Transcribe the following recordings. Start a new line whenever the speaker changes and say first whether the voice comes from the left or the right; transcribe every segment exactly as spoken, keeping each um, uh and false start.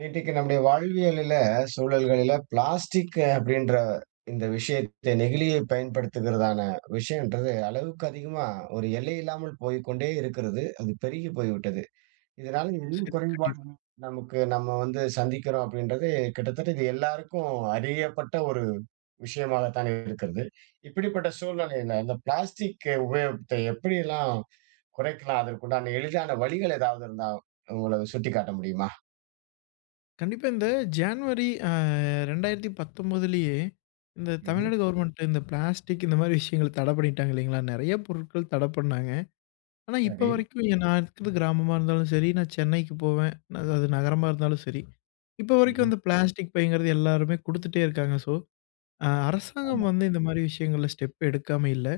right: வீட்டுக்கு நம்முடைய வாழ்வியலில, சூழல்களில பிளாஸ்டிக் அப்படின்ற இந்த விஷயத்தை நெகிழியை பயன்படுத்துகிறதான விஷயம்ன்றது அளவுக்கு அதிகமா ஒரு எல்லை இல்லாமல் போய்க்கொண்டே இருக்கிறது. அது பெருகி போய்விட்டது. இதனால என்ன
left: சரி. கண்டிப்பா.
right: குறைபாடுகள் நமக்கு நம்ம வந்து சந்திக்கிறோம் அப்படின்றது கிட்டத்தட்ட இது எல்லாருக்கும் அறியப்பட்ட ஒரு விஷயமாகத்தான் இருக்கிறது. இப்படிப்பட்ட சூழ்நிலையில அந்த பிளாஸ்டிக் உபயோகத்தை எப்படியெல்லாம் குறைக்கலாம்? அதற்குண்டான எளிதான வழிகள் ஏதாவது இருந்தா உங்கள சுட்டிக்காட்ட முடியுமா?
left: கண்டிப்பா இந்த ஜான்வரி அ இரண்டாயிரத்தி பத்தொன்பதிலேயே இந்த
right: ம்ஹ்ம்.
left: தமிழ்நாடு கவர்மெண்ட் இந்த பிளாஸ்டிக் இந்த மாரி விஷயங்கள தடை பண்ணிட்டாங்க இல்லைங்களா? நெறைய பொருட்கள் தடை பண்ணாங்க. ஆனா, இப்ப
right: சரி.
left: வரைக்கும் எ நான் இருக்கிறது கிராமமா இருந்தாலும் சரி, நான் சென்னைக்கு போவேன். அது அது நகரமா இருந்தாலும் சரி. இப்ப வரைக்கும்
right: ம்ஹ்ம்.
left: அந்த பிளாஸ்டிக் பைங்கிறது எல்லாருமே குடுத்துட்டே இருக்காங்க. ஸோ, அ அரசாங்கம்
right: ஆமா.
left: வந்து இந்த மாரி விஷயங்கள்ல ஸ்டெப் எடுக்காம இல்ல.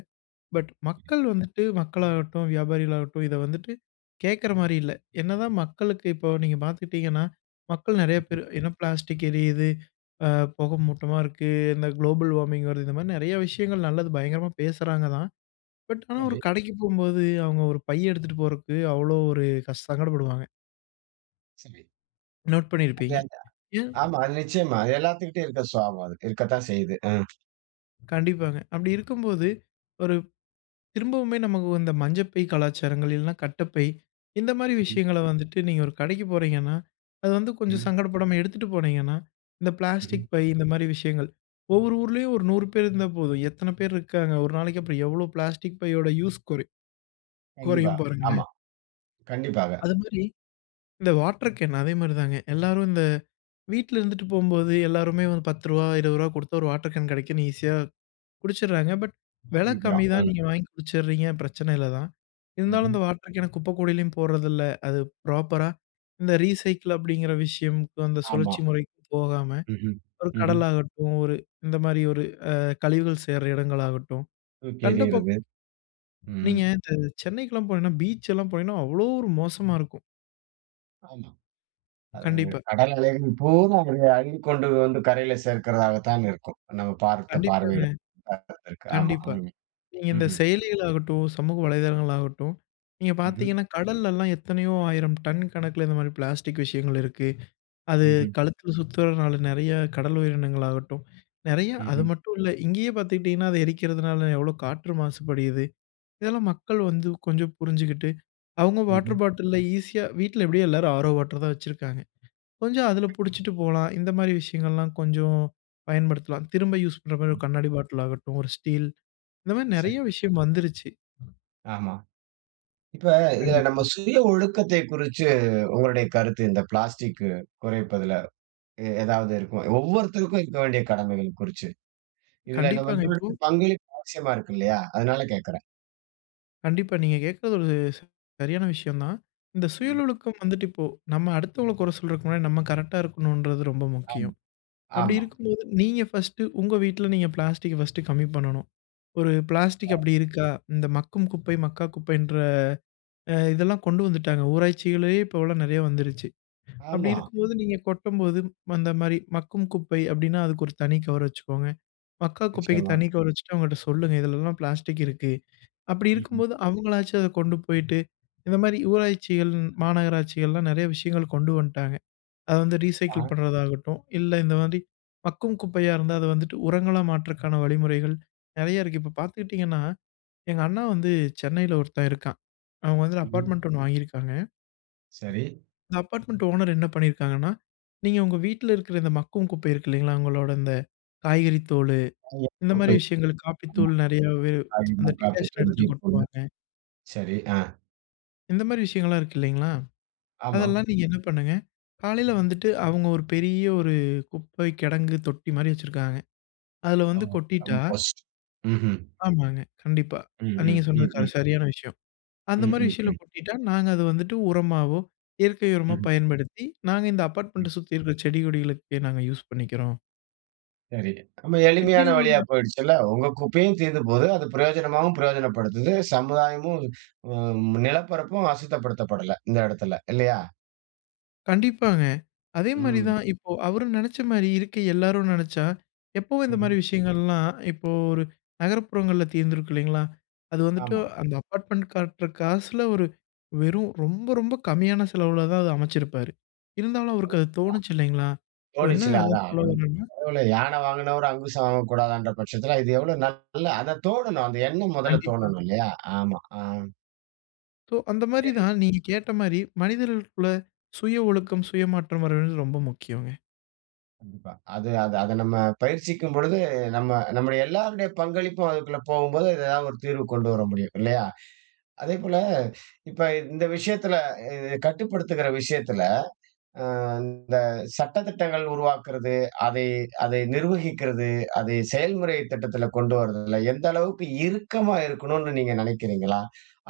left: பட் மக்கள் வந்துட்டு மக்களாகட்டும், வியாபாரிகளாகட்டும் இத வந்துட்டு கேட்கற மாரி இல்ல. என்னதான் மக்களுக்கு இப்போ நீங்க பார்த்துக்கிட்டீங்கன்னா, மக்கள் நெறைய
right: ம்ஹ்ம்.
left: பேரு ஏன்னா பிளாஸ்டிக் எரியுது, அ புகை மூட்டமா இருக்கு, இந்த குளோபல் வார்மிங் வருது. இந்த மாரி நெறைய விஷயங்கள் நல்லது பயங்கரமா பேசுறாங்க தான். பட் ஆனா
right: சரி,
left: ஒரு கடைக்கு போம்போது அவங்க ஒரு பை எடுத்துட்டு போறக்கு அவ்ளோ ஒரு கஷ் சங்கடப்படுவாங்க.
right: சரி.
left: நோட்
right: அது
left: பண்ணியிருப்பீங்க.
right: அது
left: ஏன்
right: ஆமா. அது நிச்சயமா. அது எல்லாத்துக்கிட்டயும் இருக்க சுபாவம் அது. இருக்கத்தான் செய்யுது. அ.
left: கண்டிப்பாங்க. அப்படி இருக்கும்போது ஒரு திரும்பவுமே நமக்கு இந்த மஞ்சப்பை கலாச்சாரங்கள் இல்லைன்னா கட்டப்பை இந்த மாதிரி
right: ம்ஹ்ம்.
left: விஷயங்களை வந்துட்டு நீங்கள் ஒரு கடைக்கு போகிறீங்கன்னா அது வந்து கொஞ்சம்
right: ம்ஹ்ம்.
left: சங்கடப்படாமல் எடுத்துகிட்டு போனீங்கன்னா இந்த
right: ம்ஹ்ம்.
left: பிளாஸ்டிக் பை இந்த மாதிரி விஷயங்கள் ஒவ்வொரு ஊர்லேயும் ஒரு நூறு பேர் இருந்தால் போதும் எத்தனை பேர் இருக்காங்க ஒரு நாளைக்கு அப்புறம் எவ்வளோ பிளாஸ்டிக் பையோட யூஸ் குறை
right: கண்டிப்பா.
left: குறையும்
right: ஆமா.
left: பாருங்களேன்.
right: கண்டிப்பாக.
left: அது மாதிரி இந்த வாட்டர் கேன் அதே மாதிரி தாங்க எல்லாரும் இந்த வீட்டில் இருந்துட்டு போகும்போது எல்லாருமே வந்து பத்து ரூபா இருபது ரூபா கொடுத்தா ஒரு வாட்டர் கேன் கிடைக்குன்னு ஈஸியாக குடிச்சிடுறாங்க. பட் விலை
right: யோசிக்கிறோம்.
left: கம்மி தான்.
right: ம்.
left: நீங்க வாங்கி குடிச்சிடுறீங்க. பிரச்சனை இல்ல தான். இருந்தாலும்
right: ம்ஹ்ம்.
left: இந்த வாட்டர் கேன குப்பை கூடையிலயும் போடுறதில்ல. அது ப்ராப்பரா இந்த ரீசைக்கிள் அப்படிங்கிற விஷயம்க்கு அந்த
right: ஆமா.
left: சுழற்சி முறைக்கு போகாம,
right: ம்ஹ்ம்.
left: ஒரு
right: ம்ஹ்ம்.
left: கடலாகட்டும், ஒரு இந்த மாரி ஒரு அ கழிவுகள் சேர்ற இடங்களாகட்டும்,
right: தூக்கி
left: கண்ட
right: எறியறது.
left: பக்கம்
right: ம்.
left: நீங்க இந்த சென்னைக்கெல்லாம் போனீங்கன்னா, பீச் எல்லாம் போனீங்கன்னா, அவ்வளோ ஒரு மோசமா இருக்கும்.
right: ஆமா. அது
left: கண்டிப்பா.
right: கடல் அலைகள் பூரா அத அள்ளி கொண்டு வந்து கரையில சேர்க்கிறதாகத்தான் இருக்கும். நம்ம பார்த்த பார்வையில
left: கண்டிப்பாங்க.
right: இருக்கு. ஆமா.
left: கண்டிப்பா.
right: ம்.
left: நீங்க இந்த
right: ம்ஹ்ம்.
left: செயலிகளாகட்டும், சமூக வலைதளங்களாகட்டும், நீங்க
right: ம்ஹ்ம்.
left: பார்த்தீங்கன்னா, கடல்லலாம் எத்தனையோ ஆயிரம் டன் கணக்குல இந்த மாரி பிளாஸ்டிக் விஷயங்கள் இருக்கு. அது
right: ம்ஹ்ம்.
left: கழுத்தில சுத்துறதுனால நெறைய கடல் உயிரினங்களாகட்டும், நெறைய அது
right: ம்ஹ்ம்.
left: மட்டும் இல்ல. இங்கேயே பார்த்துக்கிட்டீங்கன்னா, அது எரிக்கிறதுனால எவ்வளோ காற்று மாசுபடுது. இதெல்லாம் மக்கள் வந்து கொஞ்சம் புரிஞ்சுகிட்டு, அவங்க
right: ம்ஹ்ம்.
left: வாட்டர் பாட்டில்ல ஈஸியா வீட்ல எப்படியும் எல்லாரும் ஆரோ வாட்டர் தான் வச்சிருக்காங்க. கொஞ்சம் அதில புடிச்சிட்டு போலாம். இந்த மாரி விஷயங்கள்லாம் கொஞ்சம் பயன்படுத்தலாம். திரும்ப யூஸ் பண்ற மாரி
right: ம்.
left: ஒரு கண்ணாடி பாட்டில் ஆகட்டும், ஒரு ஸ்டீல் இந்த மாரி நெறைய
right: சரி.
left: விஷயம் வந்துருச்சு.
right: ஆமா. இப்ப இதுல
left: கண்டிப்பா.
right: நம்ம சுய ஒழுக்கத்தை குறிச்சு உங்களுடைய கருத்து இந்த பிளாஸ்டிக் குறைப்பதுல எ- ஏதாவது இருக்கும் ஒவ்வொருத்தருக்கும் இருக்க வேண்டிய கடமைகள் குறிச்சு இதுல நம்ம
left: கண்டிப்பாங்க.
right: இன்னொரு
left: இப்போ
right: பங்களிப்பு அவசியமா இருக்கு இல்லையா அதனால கேக்குறேன்.
left: கண்டிப்பா நீங்க கேட்கறது ஒரு ச- சரியான விஷயம் தான். இந்த சுய
right: ம்.
left: ஒழுக்கம் வந்துட்டு இப்போ நம்ம அடுத்தவங்கள குறை சொல்றதுக்கு முன்னாடி நம்ம கரெக்ட்டா இருக்கணுன்றது ரொம்ப
right: ஆமா.
left: முக்கியம். அப்படி
right: ஆமா.
left: இருக்கும்போது நீங்க ஃபர்ஸ்ட்டு உங்க வீட்ல நீங்க பிளாஸ்டிக்க ஃபர்ஸ்ட்டு கம்மி பண்ணணும். ஒரு பிளாஸ்டிக் அப்படி இருக்கா? இந்த மக்கும் குப்பை, மக்கா குப்பைன்ற அ இதெல்லாம் கொண்டு வந்துட்டாங்க. ஊராட்சிகள்லேயே இப்போலாம் நெறைய வந்துருச்சு. அப்படி
right: ஆமா.
left: இருக்கும்போது நீங்க கொட்டும்போது அந்த மாரி மக்கும் குப்பை அப்படின்னா அதுக்கு ஒரு தனி கவர் வச்சுக்கோங்க. மக்கா குப்பைக்கு
right: நிச்சயமா.
left: தனி கவர் வச்சுட்டு அவங்கட்ட சொல்லுங்க. இதுலலாம் பிளாஸ்டிக் இருக்கு. அப்படி
right: ம்ஹும்.
left: இருக்கும்போது அவங்களாச்சும் அத கொண்டு போயிட்டு, இந்த மாரி ஊராட்சிகள், மாநகராட்சிகள்லாம் நெறைய விஷயங்கள் கொண்டு வந்துட்டாங்க. அது வந்து ரீசைக்கிள்
right: ஆ,
left: பண்றதாகட்டும், இல்ல இந்த மாதிரி மக்கும் குப்பையா இருந்தா அத வந்துட்டு உரங்களா மாற்றக்கான வழிமுறைகள் நெறைய இருக்கு. இப்ப பார்த்துக்கிட்டீங்கன்னா, எங்க அண்ணா வந்து சென்னையில ஒருத்தன் இருக்கான். அவங்க வந்து
right: ம்ஹும்.
left: அபார்ட்மெண்ட் ஒண்ணு வாங்கியிருக்காங்க.
right: சரி.
left: இந்த அபார்ட்மெண்ட் ஓனர் என்ன பண்ணியிருக்காங்கன்னா, நீங்க உங்க வீட்ல இருக்கிற இந்த மக்கும் குப்பை இருக்கு இல்லைங்களா? உங்களோட இந்த காய்கறி தோல்
right: ஐயா,
left: இந்த மாரி
right: குப்பை.
left: விஷயங்கள்
right: ஆமா.
left: காப்பித்தூள் நெறைய வே
right: ஆயிரம்.
left: அந்த
right: ம். காப்பி
left: டிகாஷன்
right: தூள்,
left: எடுத்து
right: டீ தூள்.
left: கொட்டுவாங்க.
right: சரி. ஆ.
left: இந்த மாரி விஷயங்கள்லாம் இருக்கு இல்லைங்களா?
right: ஆமாம்.
left: அதெல்லாம் நீங்க என்ன பண்ணுங்க, காலையில வந்துட்டு அவங்க ஒரு பெரிய ஒரு குப்பை கிடங்கு தொட்டி மாரி வச்சிருக்காங்க. அதுல வந்து கொட்டிட்டா
right: கம்போஸ்ட். ம். ம்.
left: ஆமாங்க. கண்டிப்பா.
right: ம்.
left: நீங்க சொன்னது
right: ம்.
left: கர
right: ம்.
left: சரியான விஷயம். அந்த
right: ம்.
left: மாரி விஷயத்துல
right: ம்.
left: கொட்டிட்டா நாங்க அத வந்துட்டு உரமாவோ, இயற்கை உரமா
right: ம். ம்.
left: பயன்படுத்தி, நாங்க இந்த அபார்ட்மெண்ட்ட சுத்தி இருக்கிற செடி கொடிகளுக்கு நாங்க யூஸ் பண்ணிக்கிறோம்.
right: சரி. ரொம்ப எளிமையான வழியா
left: இப்படிங்கிற
right: போயிடுச்சுல்ல. உங்க குப்பையும் தீர்ந்து போது. அது பிரயோஜனமாவும் பிரயோஜனப்படுத்துது. சமுதாயமும் ம் நிலப்பரப்பும் அசுத்தப்படுத்தப்படல இந்த இடத்துல. இல்லையா?
left: கண்டிப்பாங்க. அதே மாரி
right: ம்.
left: தான் ம். இப்போ அவரு நெனச்ச மாரி இருக்க எல்லாரும் நெனச்சா, எப்பவும் இந்த
right: ம்ஹ்ம்.
left: மாரி விஷயங்கள்லாம் இப்போ ஒரு நகரப்புறங்கள்ல தீர்ந்திருக்கும் இல்லைங்களா? அது வந்துட்டு
right: ஆமா.
left: அந்த அப்பார்ட்மெண்ட் கட்டுற காசுல ஒரு வெறும் ரொம்ப ரொம்ப கம்மியான செலவுல தான் அத அமைச்சிருப்பாரு. இருந்தாலும் அவருக்கு அது தோணுச்சு இல்லைங்களா? ஸோ என்ன
right: தோணிச்சுல்ல
left: அதான்
right: அதான்.
left: சொல்ல
right: அவ்வளவு
left: வரேன்னா
right: பரவால்ல. யானை வாங்குனவரு அங்குசம் வாங்கக்கூடாதான்ற பட்சத்துல, இது எவ்வளோ நல்ல அத தோணணும். அந்த எண்ணம் முதல்ல
left: கண்டிப்பா.
right: தோணணும் இல்லையா? ஆமா. ஆ.
left: ஸோ அந்த மாரி
right: சரி.
left: தான் நீங்க கேட்ட மாரி மனிதர்களுக்குள்ள சுய ஒழுக்கம், சுயமாற்றம் வரவேண்டியது ரொம்ப முக்கியங்க.
right: கண்டிப்பா. அது அது அத நம்ம பயிற்சிக்கும் பொழுது, நம்ம நம்முடைய எல்லாருடைய பங்களிப்பும் அதுக்குள்ள போகும்போது, ஏதாவது ஒரு தீர்வு கொண்டு வர முடியும். இல்லையா? அதேபோல, இப்ப இந்த விஷயத்துல இது கட்டுப்படுத்துகிற விஷயத்துல, அ இந்த சட்டதிட்டங்கள் உருவாக்குறது, அதை அதை நிர்வகிக்கிறது, அதை செயல்முறை திட்டத்துல கொண்டு வரதுல எந்த அளவுக்கு இறுக்கமா இருக்கணும்னு நீங்க நினைக்கிறீங்களா?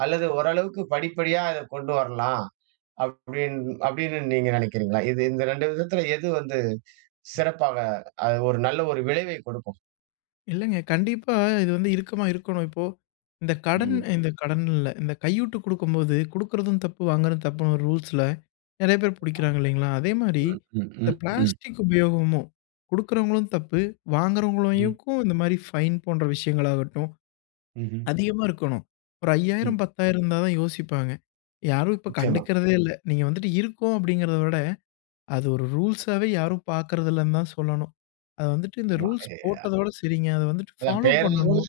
right: அல்லது ஓரளவுக்கு படிப்படியா இத கொண்டு வரலாம் அப்படின் அப்படின்னு நீங்க நினைக்கிறீங்களா? இது இந்த இரண்டு விதத்துல எது வந்து சிறப்பாக அது ஒரு நல்ல ஒரு விளைவை கொடுக்கும்?
left: இல்லங்க. கண்டிப்பா இது வந்து இறுக்கமா இருக்கணும். இப்போ இந்த கடன்
right: ம்.
left: இந்த ம். கடன் இல்ல. இந்த கையூட்டு குடுக்கும்போது குடுக்குறதும் தப்பு, வாங்குறதும் தப்புன்னு ஒரு ரூல்ஸ்ல நெறைய பேர் புடிக்கிறாங்க இல்லைங்களா? அதே மாரி
right: ம், ம்,
left: இந்த
right: ம்,
left: ம்.
right: ம்.
left: பிளாஸ்டிக் உபயோகமும் குடுக்குறவங்களும் தப்பு,
right: ம்ஹ்ம்,
left: வாங்குறவங்களையுக்கும் இந்த மாரி ஃபைன் போன்ற விஷயங்களாகட்டும்
right: ம்ஹ்ம்,
left: அதிகமா இருக்கணும். ஒரு
right: ம்.
left: ஐயாயிரம், பத்தாயிரம் இருந்தா தான் யோசிப்பாங்க. யாரும் இப்ப
right: நிச்சயமா.
left: கண்டுக்கிறதே இல்ல. நீங்க வந்துட்டு இருக்கோம் அப்படிங்கிறத விட, அது ஒரு ரூல்ஸாவே யாரும் பார்க்கறதில்லன்னு தான் சொல்லணும். அது வந்துட்டு இந்த
right: ஆமா.
left: ரூல்ஸ்
right: எ
left: போட்டதோட சரிங்க. அத வந்துட்டு
right: அதான்
left: ஃபாலோ
right: பெயரளவுல
left: பண்ணணும்.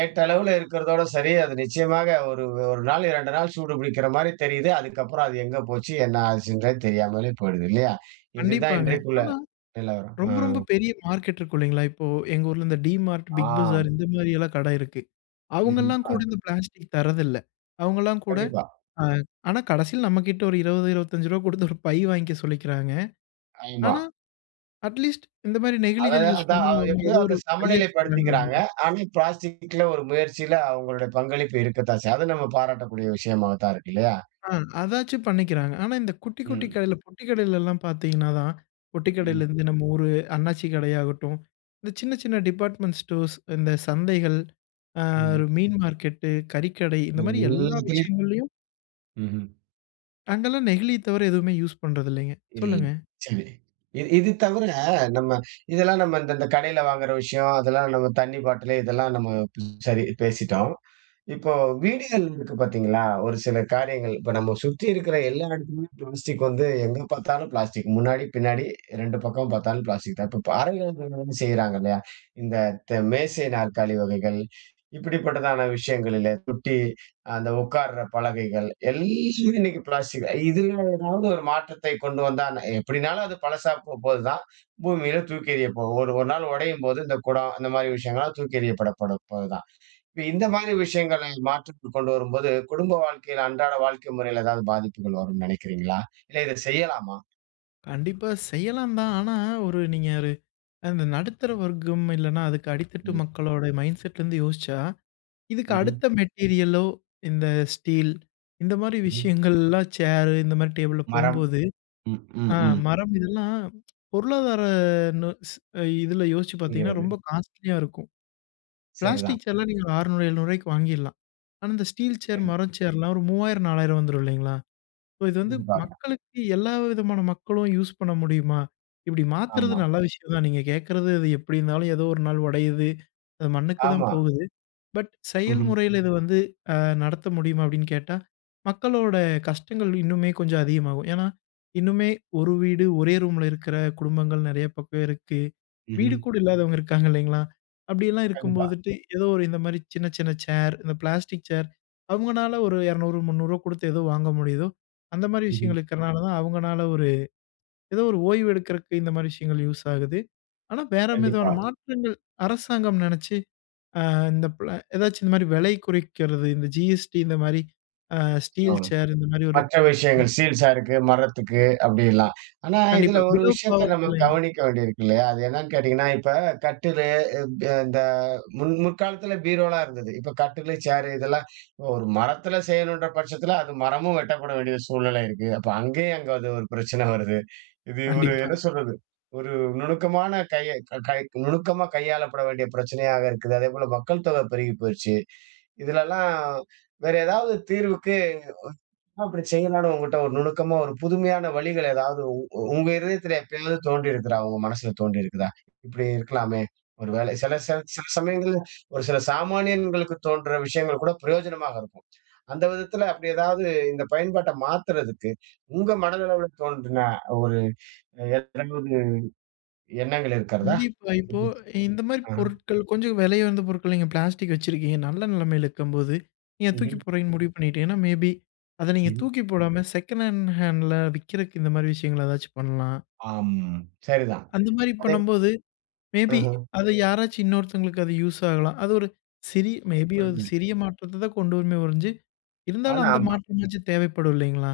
right: ஏட்டளவுல இருக்கிறதோட சரி. அது நிச்சயமாக ஒரு ஒரு நாள், இரண்டு நாள் சூடு பிடிக்கிற மாரி தெரியுது. அதுக்கப்புறம் அது எங்க போச்சு, என்ன ஆச்சுன்றதே தெரியாமலே போயிடுது இல்லையா? இதுதான்
left: கண்டிப்பாங்க.
right: இன்றைக்குள்ள
left: ஆனா,
right: நிலவரம்.
left: ரொம்ப ரொம்ப
right: ம்.
left: பெரிய மார்க்கெட் இருக்கும் இல்லைங்களா? இப்போ எங்க ஊர்ல இந்த டிமார்ட், பிக்
right: ஆ.
left: பஜார் இந்த மாரியெல்லாம் கடை இருக்கு.
right: ம்ஹ்ம்.
left: அவங்கலாம்
right: அ
left: கூட இந்த பிளாஸ்டிக் தரதில்ல. அவங்கலாம் கூட
right: கண்டிப்பா.
left: அ ஆனா கடைசியில நம்மகிட்ட ஒரு ரூ. இருபது, ரூ. இருபத்தி ஐந்து குடுத்து ஒரு பை வாங்கிக்க சொல்லிக்கிறாங்க.
right: ஆமா.
left: ஆனா, அட்லீஸ்ட் இந்த மாரி
right: அதாவது
left: நெகிழிகள் யூஸ்
right: அதான்
left: பண்ணாம
right: அவ
left: அவங்க
right: எப்படியோ
left: ஏதோ ஒரு
right: அத
left: பையாச்சும் தராங்க
right: சமநிலைப்படுத்திக்கிறாங்க.
left: இல்லைங்களா?
right: ஆனா பிளாஸ்டிக்ல ஒரு முயற்சியில அவங்களுடைய பங்களிப்பு இருக்கத்தான் செய்யும். அது நம்ம பாராட்டக்கூடிய விஷயமாகத்தான் இருக்கு இல்லையா?
left: ஆ, அதாச்சும் பண்ணிக்கிறாங்க. ஆனா, இந்த குட்டி, குட்டி
right: ம்.
left: கடையில பொட்டி கடையிலலாம் பார்த்தீங்கன்னா தான், பொட்டி
right: ம்.
left: கடையிலேருந்து நம்ம ஊரு அண்ணாச்சி கடையாகட்டும், இந்த சின்ன, சின்ன டிபார்ட்மெண்ட் ஸ்டோர்ஸ், இந்த சந்தைகள், ஆ
right: ம்.
left: ஒரு மீன் மார்க்கெட்டு, கறிக்கடை இந்த
right: இது
left: மாரி எல்லா
right: எல்லாத்துலயும்
left: விஷயங்கள்லயும்
right: ம்ஹ்ம்.
left: அங்கலாம் நெகிழிய தவிர எதுவுமே யூஸ் பண்றது இல்லைங்க.
right: இல்
left: சொல்லுங்க.
right: சரி. இது இது தவிர நம்ம இதெல்லாம் நம்ம இந்த இந்த கடையில வாங்குற விஷயம், அதெல்லாம் நம்ம தண்ணி பாட்டிலு இதெல்லாம் நம்ம சரி பேசிட்டோம். இப்போ வீடுகள் இருக்கு பார்த்தீங்களா? ஒரு சில காரியங்கள் இப்ப நம்ம சுத்தி இருக்கிற எல்லா இடத்துலயுமே பிளாஸ்டிக் வந்து எங்க பார்த்தாலும் பிளாஸ்டிக். முன்னாடி, பின்னாடி இரண்டு பக்கம் பார்த்தாலும் பிளாஸ்டிக் தான். இப்ப இப்ப அறைகள் செய்றாங்க இல்லையா? இந்த த மேசை நாற்காலி வகைகள், இப்படிப்பட்டதான விஷயங்களிலே தொட்டி, அந்த உட்கார்ற பலகைகள் எல்லாமே இன்னைக்கு பிளாஸ்டிக். இதுல ஏதாவது ஒரு மாற்றத்தை கொண்டு வந்தா ந எப்படினாலும் அது பழசா போ போது தான். பூமியில தூக்கி எறியப்போ ஒரு ஒரு நாள் உடையும்போது இந்த குடம், இந்த மாரி விஷயங்கள்லாம் தூக்கி எறியப்படப்பட போது தான். இப்ப இந்த மாதிரி விஷயங்களை மாற்றத்தை கொண்டு வரும்போது, குடும்ப வாழ்க்கையில, அன்றாட வாழ்க்கை முறையில ஏதாவது பாதிப்புகள் வரும்னு நினைக்கிறீங்களா? இல்ல இத செய்யலாமா?
left: கண்டிப்பா செய்யலாம் தான். ஆனா, ஒரு நீங்க ஒரு அந்த நடுத்தர வர்க்கம் இல்லன்னா, அதுக்கு அடித்தட்டு
right: ம்.
left: மக்களோட மைண்ட் செட்லேருந்து யோசிச்சா இதுக்கு
right: ம்ஹ்ம்.
left: அடுத்த மெட்டீரியலோ, இந்த ஸ்டீல் இந்த மாரி
right: ம்ஹ்ம்.
left: விஷயங்கள்லாம் சேர் இந்த மாரி டேபிள்ல
right: மரம்.
left: போம்போது,
right: ம். ம்.
left: ஆ
right: ம்.
left: மரம் இதெல்லாம் பொருளாதார நு ஸ் இதுல யோசிச்சு பார்த்தீங்கன்னா,
right: புரிகிறது.
left: ரொம்ப காஸ்ட்லியா இருக்கும்.
right: சரிதான்.
left: பிளாஸ்டிக் சேர்லாம் நீங்க ஒரு அறுநூறு, எழுநூறு வாங்கிடலாம். ஆனா, இந்த ஸ்டீல் சேர்,
right: சரி.
left: மரம் சேர்லாம் ஒரு மூவாயிரம், நாலாயிரம் வந்துரும் இல்லைங்களா? ஸோ இது வந்து
right: கண்டிப்பாக.
left: மக்களுக்கு எல்லா விதமான மக்களும் யூஸ் பண்ண முடியுமா? இப்படி மாத்துறது
right: ஆமா.
left: நல்ல விஷயம் தான். நீங்க கேட்கறது அது எப்படி இருந்தாலும் ஏதோ ஒரு நாள் உடையுது. அது மண்ணுக்கு தான்
right: ஆமா.
left: போகுது. பட்
right: ம்ஹ்ம்.
left: செயல்முறையில இது வந்து நடத்த முடியுமா அப்படின்னு கேட்டா, மக்களோட கஷ்டங்கள் இன்னுமே கொஞ்சம் அதிகமாகும். ஏன்னா, இன்னுமே ஒரு வீடு ஒரே ரூம்ல இருக்கிற குடும்பங்கள் நெறைய பக்கம் இருக்கு. வீடு
right: ம்ஹ்ம்.
left: கூட இல்லாதவங்க இருக்காங்க இல்லைங்களா? அப்படியெல்லாம்
right: கண்டிப்பா.
left: இருக்கும்போதுட்டு ஏதோ ஒரு இந்த மாரி சின்ன சின்ன சேர், இந்த பிளாஸ்டிக் சேர் அவங்கனால ஒரு ரூ. இருநூறு, ரூ. முந்நூறு குடுத்து ஏதோ வாங்க முடியுதோ, அந்த மாரி
right: ம்ஹ்ம்.
left: விஷயங்கள் இருக்கிறனால தான் அவங்கனால ஒரு ஏதோ ஒரு ஓய்வு எடுக்கிறதுக்கு இந்த மாரி விஷயங்கள் யூஸ் ஆகுது. ஆனா, வேற விதமான
right: கண்டிப்பா.
left: மாற்றங்கள் அரசாங்கம் நெனச்சு இந்த பிள ஏதாச்சும் இந்த மாரி விலை குறைக்கிறது, இந்த ஜிஎஸ்டி இந்த மாரி அ
right: ஆ.
left: ஸ்டீல் சேர் இந்த மாரி ஒரு
right: மற்ற விஷயங்கள். சீல்ஸா இருக்கு, மரத்துக்கு அப்படிலாம். ஆனா, இதுல
left: கண்டிப்பா.
right: ஒரு
left: பிலோ
right: விஷயத்த
left: பாவர்டி
right: நம்ம
left: லைன்.
right: கவனிக்க வேண்டியிருக்கு இல்லையா? அது என்னன்னு கேட்டீங்கன்னா, இப்ப கட்டிலு இப் இந்த முன் முற்காலத்துல பீரோலாம் இருந்தது. இப்ப கட்டிலு, சேரு இதெல்லாம் இப்ப ஒரு மரத்துல செய்யணுன்ற பட்சத்துல, அது மரமும் வெட்டப்பட வேண்டிய சூழ்நிலை இருக்கு. அப்ப அங்கேயும் அங்க அது ஒரு பிரச்சனை வருது. இது ஒரு
left: கண்டிப்பா.
right: என்ன சொல்றது? ஒரு நுணுக்கமான கைய க- கை நுணுக்கமா கையாளப்பட வேண்டிய பிரச்சனையாக இருக்குது. அதேபோல மக்கள் தொகை பெருகி போயிருச்சு. இதுலலாம் வேற ஏதாவது தீர்வுக்கு அப்படி செய்யலாம்னு உங்கட்ட ஒரு நுணுக்கமா ஒரு புதுமையான வழிகள் ஏதாவது உ உ உங்க இருதயத்துல எப்பயாவது தோன்றியிருக்குதா? உங்க மனசுல தோன்றியிருக்குதா? இப்படி இருக்கலாமே! ஒரு வேளை சில சில சில சமயங்கள்ல ஒரு சில சாமானியன்களுக்கு தோன்ற விஷயங்கள் கூட பிரயோஜனமாக இருக்கும். அந்த விதத்துல அப்படி ஏதாவது இந்த பயன்பாட்ட மாத்துறதுக்கு, உங்க மனதளவுல தோன்றின ஒரு ஏதாவது எண்ணங்கள் இருக்கிறதா?
left: கண்டிப்பா. இப்போ
right: இப்படி
left: இந்த மாரி
right: ஆ.
left: பொருட்கள் கொஞ்சம் விலை உயர்ந்த பொருட்கள் நீங்க பிளாஸ்டிக் வச்சிருக்கீங்க. நல்ல நிலைமையில இருக்கும்போது, நீங்க தூக்கி
right: ம்ஹ்ம்.
left: போடுறீங்கன்னு முடிவு பண்ணிட்டீங்கன்னா, மேபி அத நீங்க
right: ம்.
left: தூக்கி போடாம செகண்ட் ஹேண்ட் ஹேண்ட்ல விக்கிறக்கு இந்த மாரி விஷயங்கள் ஏதாச்சும் பண்ணலாம்.
right: ஆம். சரிதான்.
left: அந்த மாரி
right: அதே
left: பண்ணும்போது, மேபி
right: அஹ.
left: அது யாராச்சும் இன்னொருத்தவங்களுக்கு அது யூஸ் ஆகலாம். அது ஒரு சிறிய மேபி ஒரு சிறிய மாற்றத்த தான் கொண்டு வருமே ஒழிஞ்சு இருந்தாலும்
right: ஆனா
left: அந்த
right: ஆமா.
left: மாற்றமாச்சும் தேவைப்படும் இல்லைங்களா?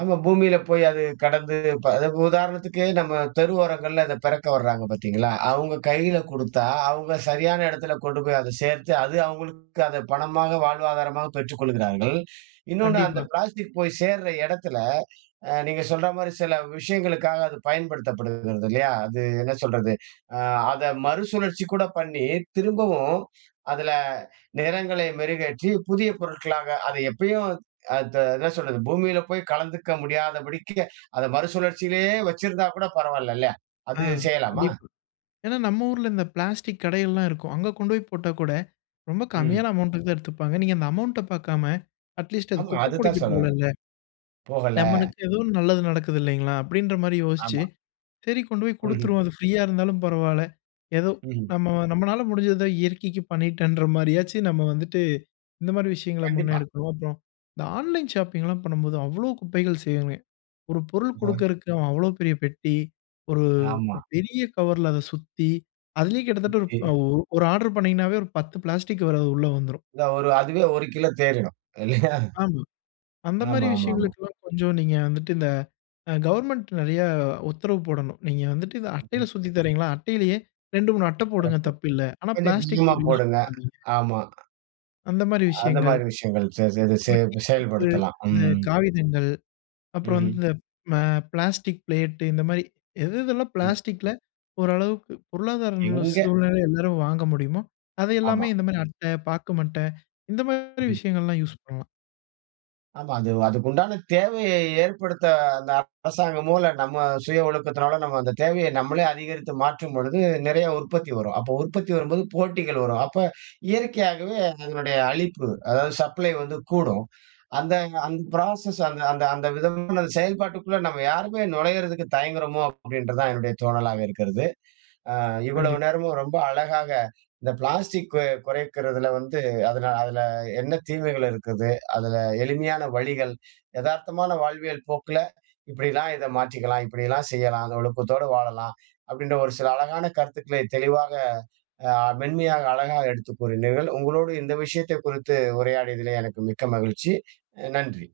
right: ஆமா. பூமியில போய் அது கடந்து இப்ப அதுக்கு உதாரணத்துக்கு நம்ம தெருவோரங்கள்ல அத பெறக்க வர்றாங்க பார்த்தீங்களா? அவங்க கையில குடுத்தா, அவங்க சரியான இடத்துல கொண்டு போய் அத சேர்த்து, அது அவங்களுக்கு அத பணமாக, வாழ்வாதாரமாக பெற்றுக்கொள்கிறார்கள். இன்னொன்னு அந்த
left: கண்டிப்பா.
right: பிளாஸ்டிக் போய் சேர்ற இடத்துல அ நீங்க சொல்ற மாரி சில விஷயங்களுக்காக அது பயன்படுத்தப்படுகிறது இல்லையா? அது என்ன சொல்றது? அ அத மறுசுழற்சி கூட பண்ணி, திரும்பவும் அதுல நிறங்களை மெருகேற்றி, புதிய பொருட்களாக அத எப்பயும் அத என்ன சொல்றது? பூமியில போய் கலந்துக்க முடியாதபடிக்கு, அத மறுசுழற்சியிலேயே வச்சிருந்தா கூட பரவால்ல இல்லையா? அது
left: ஆ,
right: செய்யலாமா?
left: கண்டிப்பா. ஏன்னா நம்ம ஊர்ல இந்த பிளாஸ்டிக் கடைகள்லாம் இருக்கும். அங்க கொண்டு போய் போட்டா கூட, ரொம்ப
right: ம்.
left: கம்மியான அமௌண்ட்டுக்கு தான் எடுத்துப்பாங்க. நீங்க அந்த அமௌண்ட்ட பாக்காம, அட்லீஸ்ட் அது
right: ஆமா,
left: குப்பை
right: அதுதான்
left: கூடைக்கு
right: சொல்ல வரேன்.
left: போகலல்ல.
right: போகல.
left: நம்மளுக்கு ஏதோ ஒண்ணு நல்லது நடக்குது இல்லைங்களா? அப்படின்ற மாரி யோசிச்சு,
right: ஆமா.
left: சரி கொண்டு போய்
right: ம்ஹ்ம்.
left: குடுத்துருவோம். அது ஃப்ரீயா இருந்தாலும் பரவால்ல. ஏதோ
right: ம்ஹ்ம்.
left: நம்ம நம்மனால முடிஞ்சத இயற்கைக்கு பண்ணிட்டேன்ற மாரியாச்சு நம்ம வந்துட்டு, இந்த மாரி விஷயங்கள
right: கண்டிப்பா.
left: முன்னெடுக்கணும். அப்புறம் இந்த ஆன்லைன் ஷாப்பிங்லாம் பண்ணும்போது அவ்ளோ குப்பைகள் செய்யுங்க. ஒரு பொருள்
right: ம்.
left: குடுக்கறக்கு அவன் அவ்ளோ பெரிய பெட்டி, ஒரு
right: ஆமா.
left: ஒரு பெரிய கவர்ல அத சுத்தி, அதிலேயே கிட்டத்தட்ட ஒரு
right: சுத்தி.
left: அ ஒரு ஆர்டர் பண்ணீங்கன்னாவே ஒரு பத்து பிளாஸ்டிக் கவர் அது உள்ள வந்துரும்.
right: இந்த ஒரு அதுவே ஒரு கிலோ தேறிடும். இல்லையா?
left: ஆமா. அந்த
right: ஆமா,
left: மாரி
right: ஆமா, ஆமா.
left: விஷயங்களுக்கெல்லாம் கொஞ்சம் நீங்க வந்துட்டு இந்த அ கவர்மெண்ட் நெறையா உத்தரவு போடணும். நீங்க வந்துட்டு இந்த அட்டையில
right: ம்.
left: சுத்தி தர்றீங்களா? அட்டையிலேயே ரெண்டு, மூணு அட்டை போடுங்க
right: சிறப்பு.
left: தப்பில்ல. ஆனா
right: கொஞ்சம்
left: பிளாஸ்டிக்
right: அதிகமா
left: கவர் யூஸ்
right: போடுங்க.
left: பண்ணாதீங்க.
right: ஆமா.
left: அந்த மாரி
right: அந்த
left: விஷயங்கள்.
right: மாரி விஷயங்கள் செ செ இது செ
left: அப்புறம் டீ கப்பு,
right: செயல்படுத்தலாம்.
left: இந்த
right: ம்.
left: காகிதங்கள். அப்புறம்
right: ம்ஹ்ம்.
left: வந்து இந்த ம பிளாஸ்டிக் பிளேட்டு இந்த மாரி எது எதெல்லாம்
right: ம்.
left: பிளாஸ்டிக்ல ஓரளவுக்கு பொருளாதார நில
right: எங்க
left: சூழ்நிலை எல்லாரும் வாங்க முடியுமோ, அது எல்லாமே
right: ஆமா.
left: இந்த மாரி அட்டை, பாக்கு மட்டை இந்த மாரி
right: ம்ஹ்ம்.
left: விஷயங்கள்லாம் யூஸ் பண்ணலாம்.
right: ஆமா. அது அதுக்குண்டான தேவையை ஏற்படுத்த அந்த அரசாங்கமோ, இல்ல நம்ம சுய ஒழுக்கத்தினால நம்ம அந்த தேவையை நம்மளே அதிகரித்து மாற்றும் பொழுது நிறைய உற்பத்தி வரும். அப்போ உற்பத்தி வரும்போது போட்டிகள் வரும். அப்ப இயற்கையாகவே அதனுடைய அளிப்பு, அதாவது சப்ளை வந்து கூடும். அந்த அந்த ப்ராசஸ் அந்த அந்த அந்த விதமான செயல்பாட்டுக்குள்ள நம்ம யாருமே நுழையறதுக்கு தயங்குறோமோ! அப்படின்றது தான் என்னுடைய தோணலாக இருக்கிறது. அ இவ்வளவு
left: கண்டிப்பா.
right: நேரமும் ரொம்ப அழகாக இந்த பிளாஸ்டிக் கு குறைக்கிறதுல வந்து அதுல அதுல என்ன தீமைகள் இருக்குது? அதுல எளிமையான வழிகள், எதார்த்தமான வாழ்வியல் போக்குல இப்படிலாம் இத மாற்றிக்கலாம், இப்படிலாம் செய்யலாம், அந்த ஒழுக்கத்தோட வாழலாம். அப்படின்ற ஒரு சில அழகான கருத்துக்களை தெளிவாக அ மென்மையாக, அழகாக எடுத்துக் கூறினீர்கள். உங்களோடு இந்த விஷயத்தை குறித்து உரையாடியதிலே எனக்கு மிக்க மகிழ்ச்சி. நன்றி.